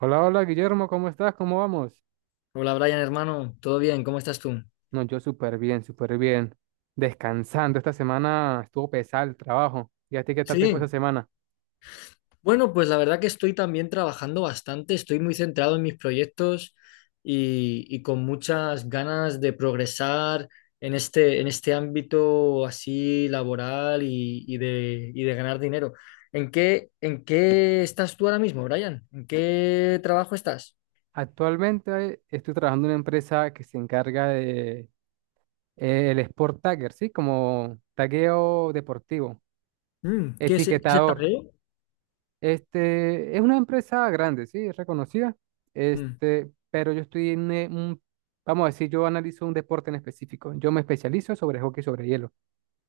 Hola, hola Guillermo, ¿cómo estás? ¿Cómo vamos? Hola Brian, hermano, ¿todo bien? ¿Cómo estás tú? No, yo súper bien, súper bien. Descansando, esta semana estuvo pesado el trabajo. ¿Y a ti qué tal te fue esta Sí, semana? bueno, pues la verdad que estoy también trabajando bastante, estoy muy centrado en mis proyectos y con muchas ganas de progresar en este ámbito así laboral y de ganar dinero. ¿ en qué estás tú ahora mismo, Brian? ¿En qué trabajo estás? Actualmente estoy trabajando en una empresa que se encarga de el Sport Tagger, ¿sí? Como tagueo deportivo, ¿ qué es el etiquetador. tadeo? Es una empresa grande, ¿sí? Es reconocida. Mm. Pero yo estoy en vamos a decir, yo analizo un deporte en específico. Yo me especializo sobre hockey sobre hielo.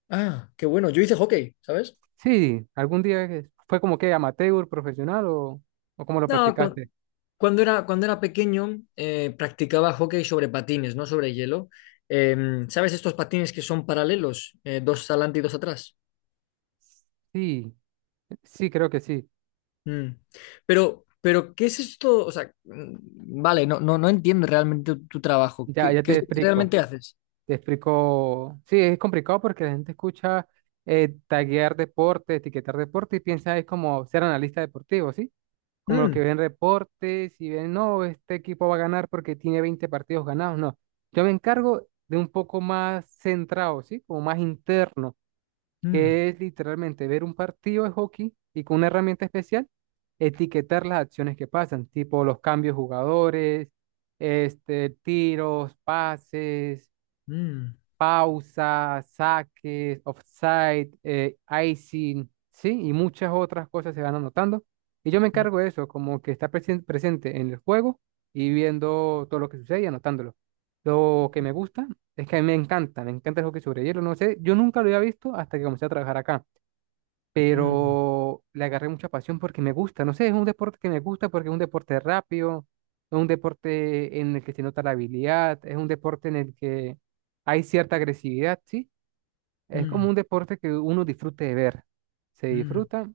Ah, qué bueno, yo hice hockey, ¿sabes? Sí, fue como que amateur, profesional, o cómo lo No, cu- practicaste. Cuando era pequeño practicaba hockey sobre patines, no sobre hielo. ¿Sabes estos patines que son paralelos? Dos adelante y dos atrás. Sí, sí, creo que sí. Mm. ¿Qué es esto? O sea, vale, no entiendo realmente tu trabajo. Ya, ¿Qué, ya qué te es lo que explico. realmente haces? Te explico. Sí, es complicado porque la gente escucha taguear deporte, etiquetar deporte y piensa es como ser analista deportivo, ¿sí? Como los que Mm, ven reportes y ven, no, este equipo va a ganar porque tiene 20 partidos ganados. No, yo me encargo de un poco más centrado, ¿sí? Como más interno, mm, que es literalmente ver un partido de hockey y con una herramienta especial etiquetar las acciones que pasan, tipo los cambios de jugadores, tiros, pases, mm, pausas, saques, offside, icing, ¿sí? Y muchas otras cosas se van anotando. Y yo me mm, encargo de eso, como que está presente en el juego y viendo todo lo que sucede y anotándolo. Lo que me gusta es que a mí me encanta el hockey sobre hielo, no sé, yo nunca lo había visto hasta que comencé a trabajar acá, mm, pero le agarré mucha pasión porque me gusta, no sé, es un deporte que me gusta porque es un deporte rápido, es un deporte en el que se nota la habilidad, es un deporte en el que hay cierta agresividad, ¿sí? Es como mm, un deporte que uno disfrute de ver, se mm. disfruta,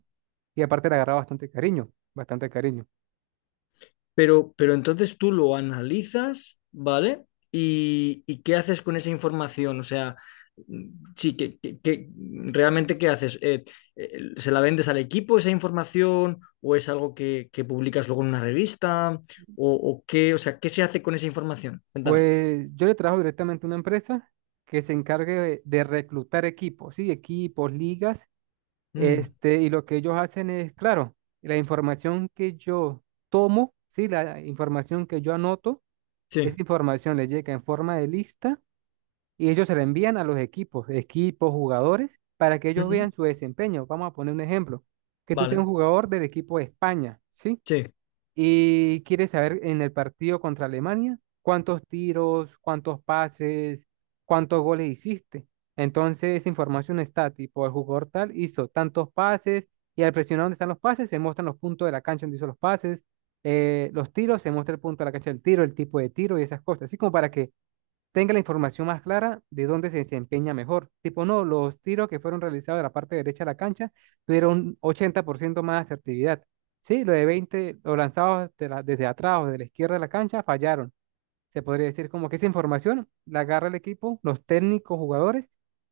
y aparte le agarra bastante cariño, bastante cariño. Pero entonces tú lo analizas, ¿vale? ¿Y qué haces con esa información? O sea, sí, ¿ realmente qué haces? ¿Se la vendes al equipo esa información? ¿O es algo que publicas luego en una revista? ¿O qué? O sea, ¿qué se hace con esa información? Cuéntame. Pues yo le trabajo directamente a una empresa que se encargue de reclutar equipos, ¿sí? Equipos, ligas. Mm, Y lo que ellos hacen es, claro, la información que yo tomo, sí, la información que yo anoto, esa sí. información le llega en forma de lista y ellos se la envían a los equipos, equipos, jugadores, para que ellos Ujú. vean su desempeño. Vamos a poner un ejemplo, que tú seas un Vale. jugador del equipo de España, ¿sí? Sí. Y quiere saber en el partido contra Alemania cuántos tiros, cuántos pases, cuántos goles hiciste. Entonces, esa información está tipo, el jugador tal hizo tantos pases, y al presionar dónde están los pases se muestran los puntos de la cancha donde hizo los pases, los tiros, se muestra el punto de la cancha del tiro, el tipo de tiro y esas cosas. Así como para que tenga la información más clara de dónde se desempeña mejor. Tipo, no, los tiros que fueron realizados de la parte derecha de la cancha tuvieron 80% más asertividad. Sí, lo de 20, los lanzados desde atrás o de la izquierda de la cancha fallaron. Se podría decir como que esa información la agarra el equipo, los técnicos, jugadores,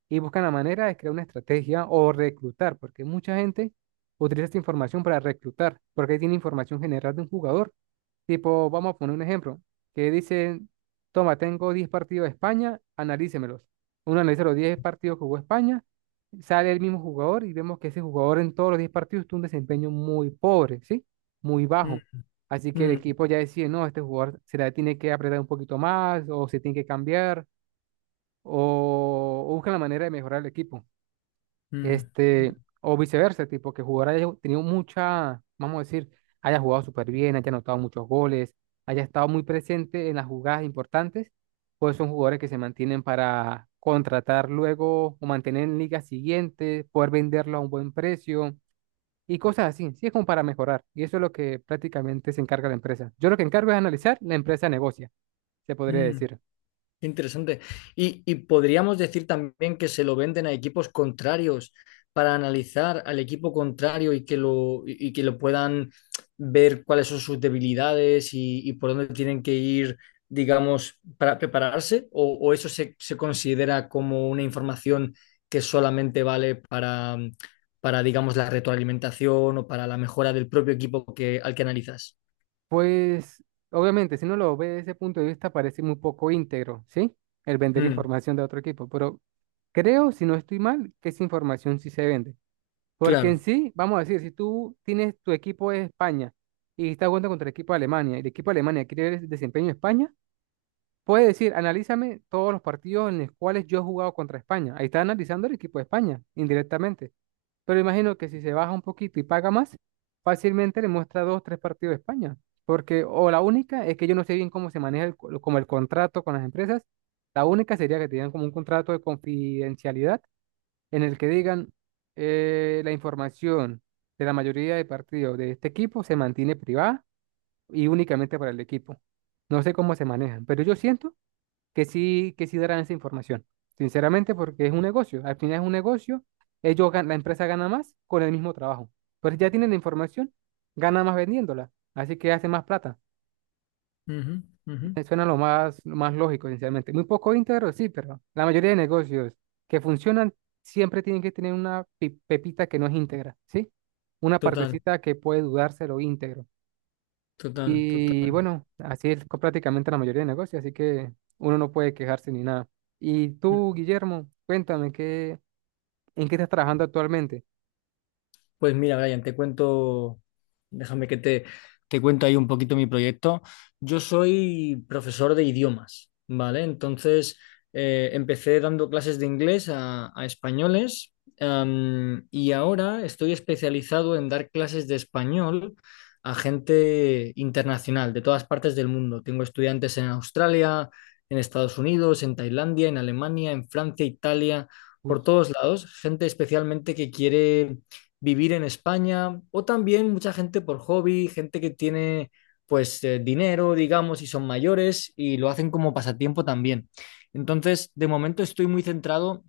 y buscan la manera de crear una estrategia o reclutar, porque mucha gente utiliza esta información para reclutar, porque ahí tiene información general de un jugador. Tipo, vamos a poner un ejemplo, que dice, toma, tengo 10 partidos de España, analícemelos. Uno analiza los 10 partidos que jugó España, sale el mismo jugador y vemos que ese jugador en todos los 10 partidos tuvo un desempeño muy pobre, ¿sí? Muy Mm, bajo. Así que el mm, equipo ya decide, no, este jugador se la tiene que apretar un poquito más o se tiene que cambiar, o busca la manera de mejorar el equipo. mm, Este, o viceversa, tipo que el jugador haya tenido mucha, vamos a decir, haya jugado súper bien, haya anotado muchos goles, haya estado muy presente en las jugadas importantes, pues son jugadores que se mantienen para contratar luego o mantener en ligas siguientes, poder venderlo a un buen precio y cosas así. Sí, es como para mejorar. Y eso es lo que prácticamente se encarga la empresa. Yo lo que encargo es analizar, la empresa negocia, se podría mm, decir. qué Interesante. Y podríamos decir también que se lo venden a equipos contrarios para analizar al equipo contrario y que lo puedan ver cuáles son sus debilidades y por dónde tienen que ir, digamos, para prepararse, o eso se considera como una información que solamente vale digamos, la retroalimentación o para la mejora del propio equipo que, al que analizas. Pues, obviamente, si uno lo ve desde ese punto de vista, parece muy poco íntegro, ¿sí? El vender Mm, información de otro equipo. Pero creo, si no estoy mal, que esa información sí se vende. Porque en claro. sí, vamos a decir, si tú tienes tu equipo de España y estás jugando contra el equipo de Alemania y el equipo de Alemania quiere ver el desempeño de España, puede decir, analízame todos los partidos en los cuales yo he jugado contra España. Ahí está analizando el equipo de España, indirectamente. Pero imagino que si se baja un poquito y paga más, fácilmente le muestra dos, tres partidos de España. Porque, o la única es que yo no sé bien cómo se maneja como el contrato con las empresas. La única sería que tengan como un contrato de confidencialidad en el que digan la información de la mayoría de partidos de este equipo se mantiene privada y únicamente para el equipo. No sé cómo se manejan, pero yo siento que sí darán esa información, sinceramente, porque es un negocio. Al final es un negocio, la empresa gana más con el mismo trabajo. Pero si ya tienen la información, gana más vendiéndola, así que hace más plata. Ujú, ujú. Me suena lo más lógico, sinceramente. Muy poco íntegro, sí, pero la mayoría de negocios que funcionan siempre tienen que tener una pepita que no es íntegra, ¿sí? Una Total, partecita que puede dudarse lo íntegro. total, Y total. bueno, así es prácticamente la mayoría de negocios, así que uno no puede quejarse ni nada. Y tú, Guillermo, cuéntame, en qué estás trabajando actualmente? Pues mira, Brian, te cuento, déjame que te, te cuento ahí un poquito mi proyecto. Yo soy profesor de idiomas, ¿vale? Entonces, empecé dando clases de inglés a españoles, y ahora estoy especializado en dar clases de español a gente internacional, de todas partes del mundo. Tengo estudiantes en Australia, en Estados Unidos, en Tailandia, en Alemania, en Francia, Italia, Uy. por todos lados, gente especialmente que quiere vivir en España o también mucha gente por hobby, gente que tiene pues dinero, digamos, y son mayores y lo hacen como pasatiempo también. Entonces, de momento estoy muy centrado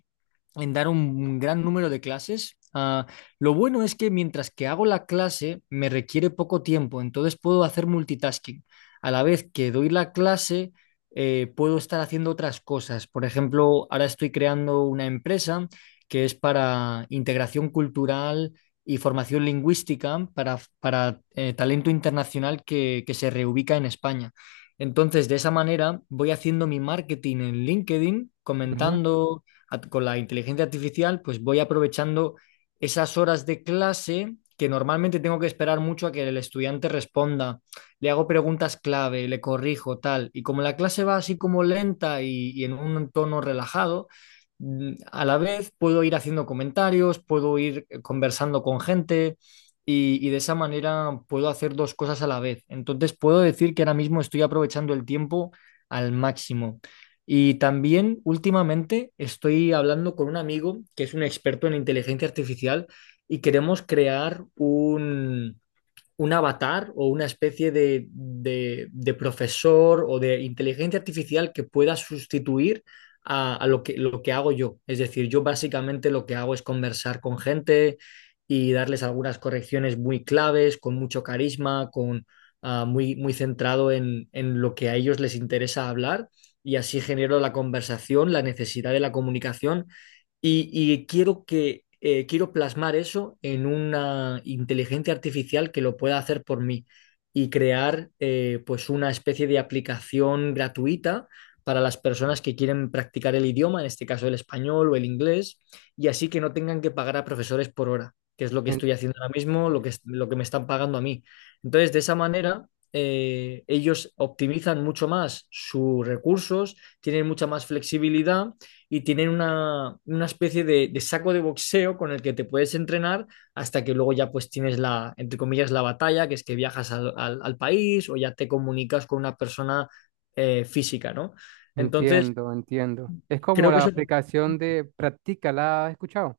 en dar un gran número de clases. Lo bueno es que mientras que hago la clase me requiere poco tiempo, entonces puedo hacer multitasking. A la vez que doy la clase, puedo estar haciendo otras cosas. Por ejemplo, ahora estoy creando una empresa que es para integración cultural y formación lingüística para talento internacional que se reubica en España. Entonces, de esa manera voy haciendo mi marketing en LinkedIn, Ujú, comentando con la inteligencia artificial, pues voy aprovechando esas horas de clase que normalmente tengo que esperar mucho a que el estudiante responda. Le hago preguntas clave, le corrijo, tal. Y como la clase va así como lenta y en un tono relajado, a la vez puedo ir haciendo comentarios, puedo ir conversando con gente y de esa manera puedo hacer dos cosas a la vez. Entonces puedo decir que ahora mismo estoy aprovechando el tiempo al máximo. Y también últimamente estoy hablando con un amigo que es un experto en inteligencia artificial y queremos crear un avatar o una especie de profesor o de inteligencia artificial que pueda sustituir a lo que hago yo. Es decir, yo básicamente lo que hago es conversar con gente y darles algunas correcciones muy claves, con mucho carisma, con, muy centrado en lo que a ellos les interesa hablar y así genero la conversación, la necesidad de la comunicación y quiero que quiero plasmar eso en una inteligencia artificial que lo pueda hacer por mí y crear pues una especie de aplicación gratuita para las personas que quieren practicar el idioma, en este caso el español o el inglés, y así que no tengan que pagar a profesores por hora, que es lo que en- estoy haciendo ahora mismo, lo que me están pagando a mí. Entonces, de esa manera, ellos optimizan mucho más sus recursos, tienen mucha más flexibilidad y tienen una especie de saco de boxeo con el que te puedes entrenar hasta que luego ya pues tienes la, entre comillas, la batalla, que es que viajas al país o ya te comunicas con una persona física, ¿no? Entonces, entiendo, entiendo. Es como creo que la eso... aplicación de Practica, ¿la has escuchado?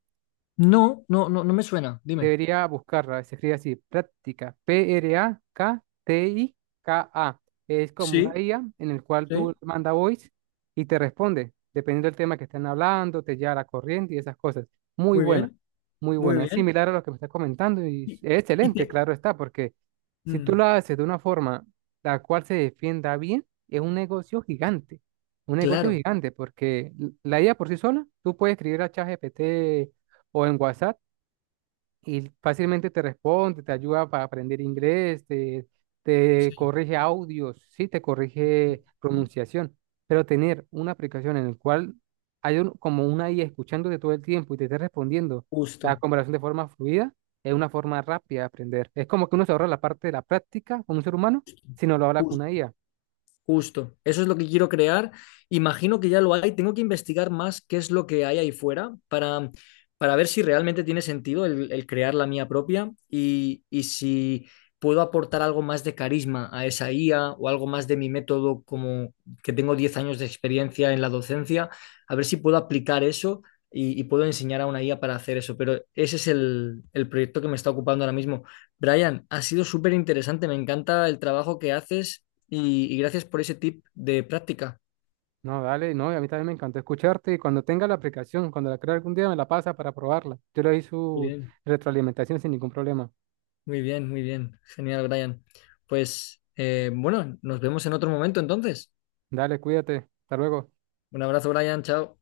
No me suena, dime. Debería buscarla, se escribe así, práctica, P-R-A-K-T-I-K-A. Es como Sí, una IA en el cual tú sí, manda voice y te responde, dependiendo del tema que estén hablando, te lleva a la corriente y esas cosas. Muy muy buena, bien, muy muy buena. Es bien. similar a lo que me estás comentando y Y, es y excelente, te... claro está, porque si tú Mm, lo haces de una forma la cual se defienda bien, es un negocio claro, gigante, porque la IA por sí sola, tú puedes escribir a ChatGPT o en WhatsApp y fácilmente te responde, te ayuda para aprender inglés, te, sí, corrige audios, sí, te corrige pronunciación, pero tener una aplicación en la cual hay como una IA escuchándote todo el tiempo y te esté respondiendo justo. la conversación de forma fluida, es una forma rápida de aprender. Es como que uno se ahorra la parte de la práctica con un ser humano si no lo habla con una IA. Justo, eso es lo que quiero crear. Imagino que ya lo hay. Tengo que investigar más qué es lo que hay ahí fuera para ver si realmente tiene sentido el crear la mía propia y si puedo aportar algo más de carisma a esa IA o algo más de mi método, como que tengo 10 años de experiencia en la docencia, a ver si puedo aplicar eso y puedo enseñar a una IA para hacer eso. Pero ese es el proyecto que me está ocupando ahora mismo. Brian, ha sido súper interesante, me encanta el trabajo que haces y gracias por ese tip de práctica. No, dale, no, y a mí también me encantó escucharte y cuando tenga la aplicación, cuando la crea algún día me la pasa para probarla. Yo le doy Muy su bien. retroalimentación sin ningún problema. Muy bien, muy bien. Genial, Brian. Pues bueno, nos vemos en otro momento entonces. Dale, cuídate. Hasta luego. Un abrazo, Brian. Chao.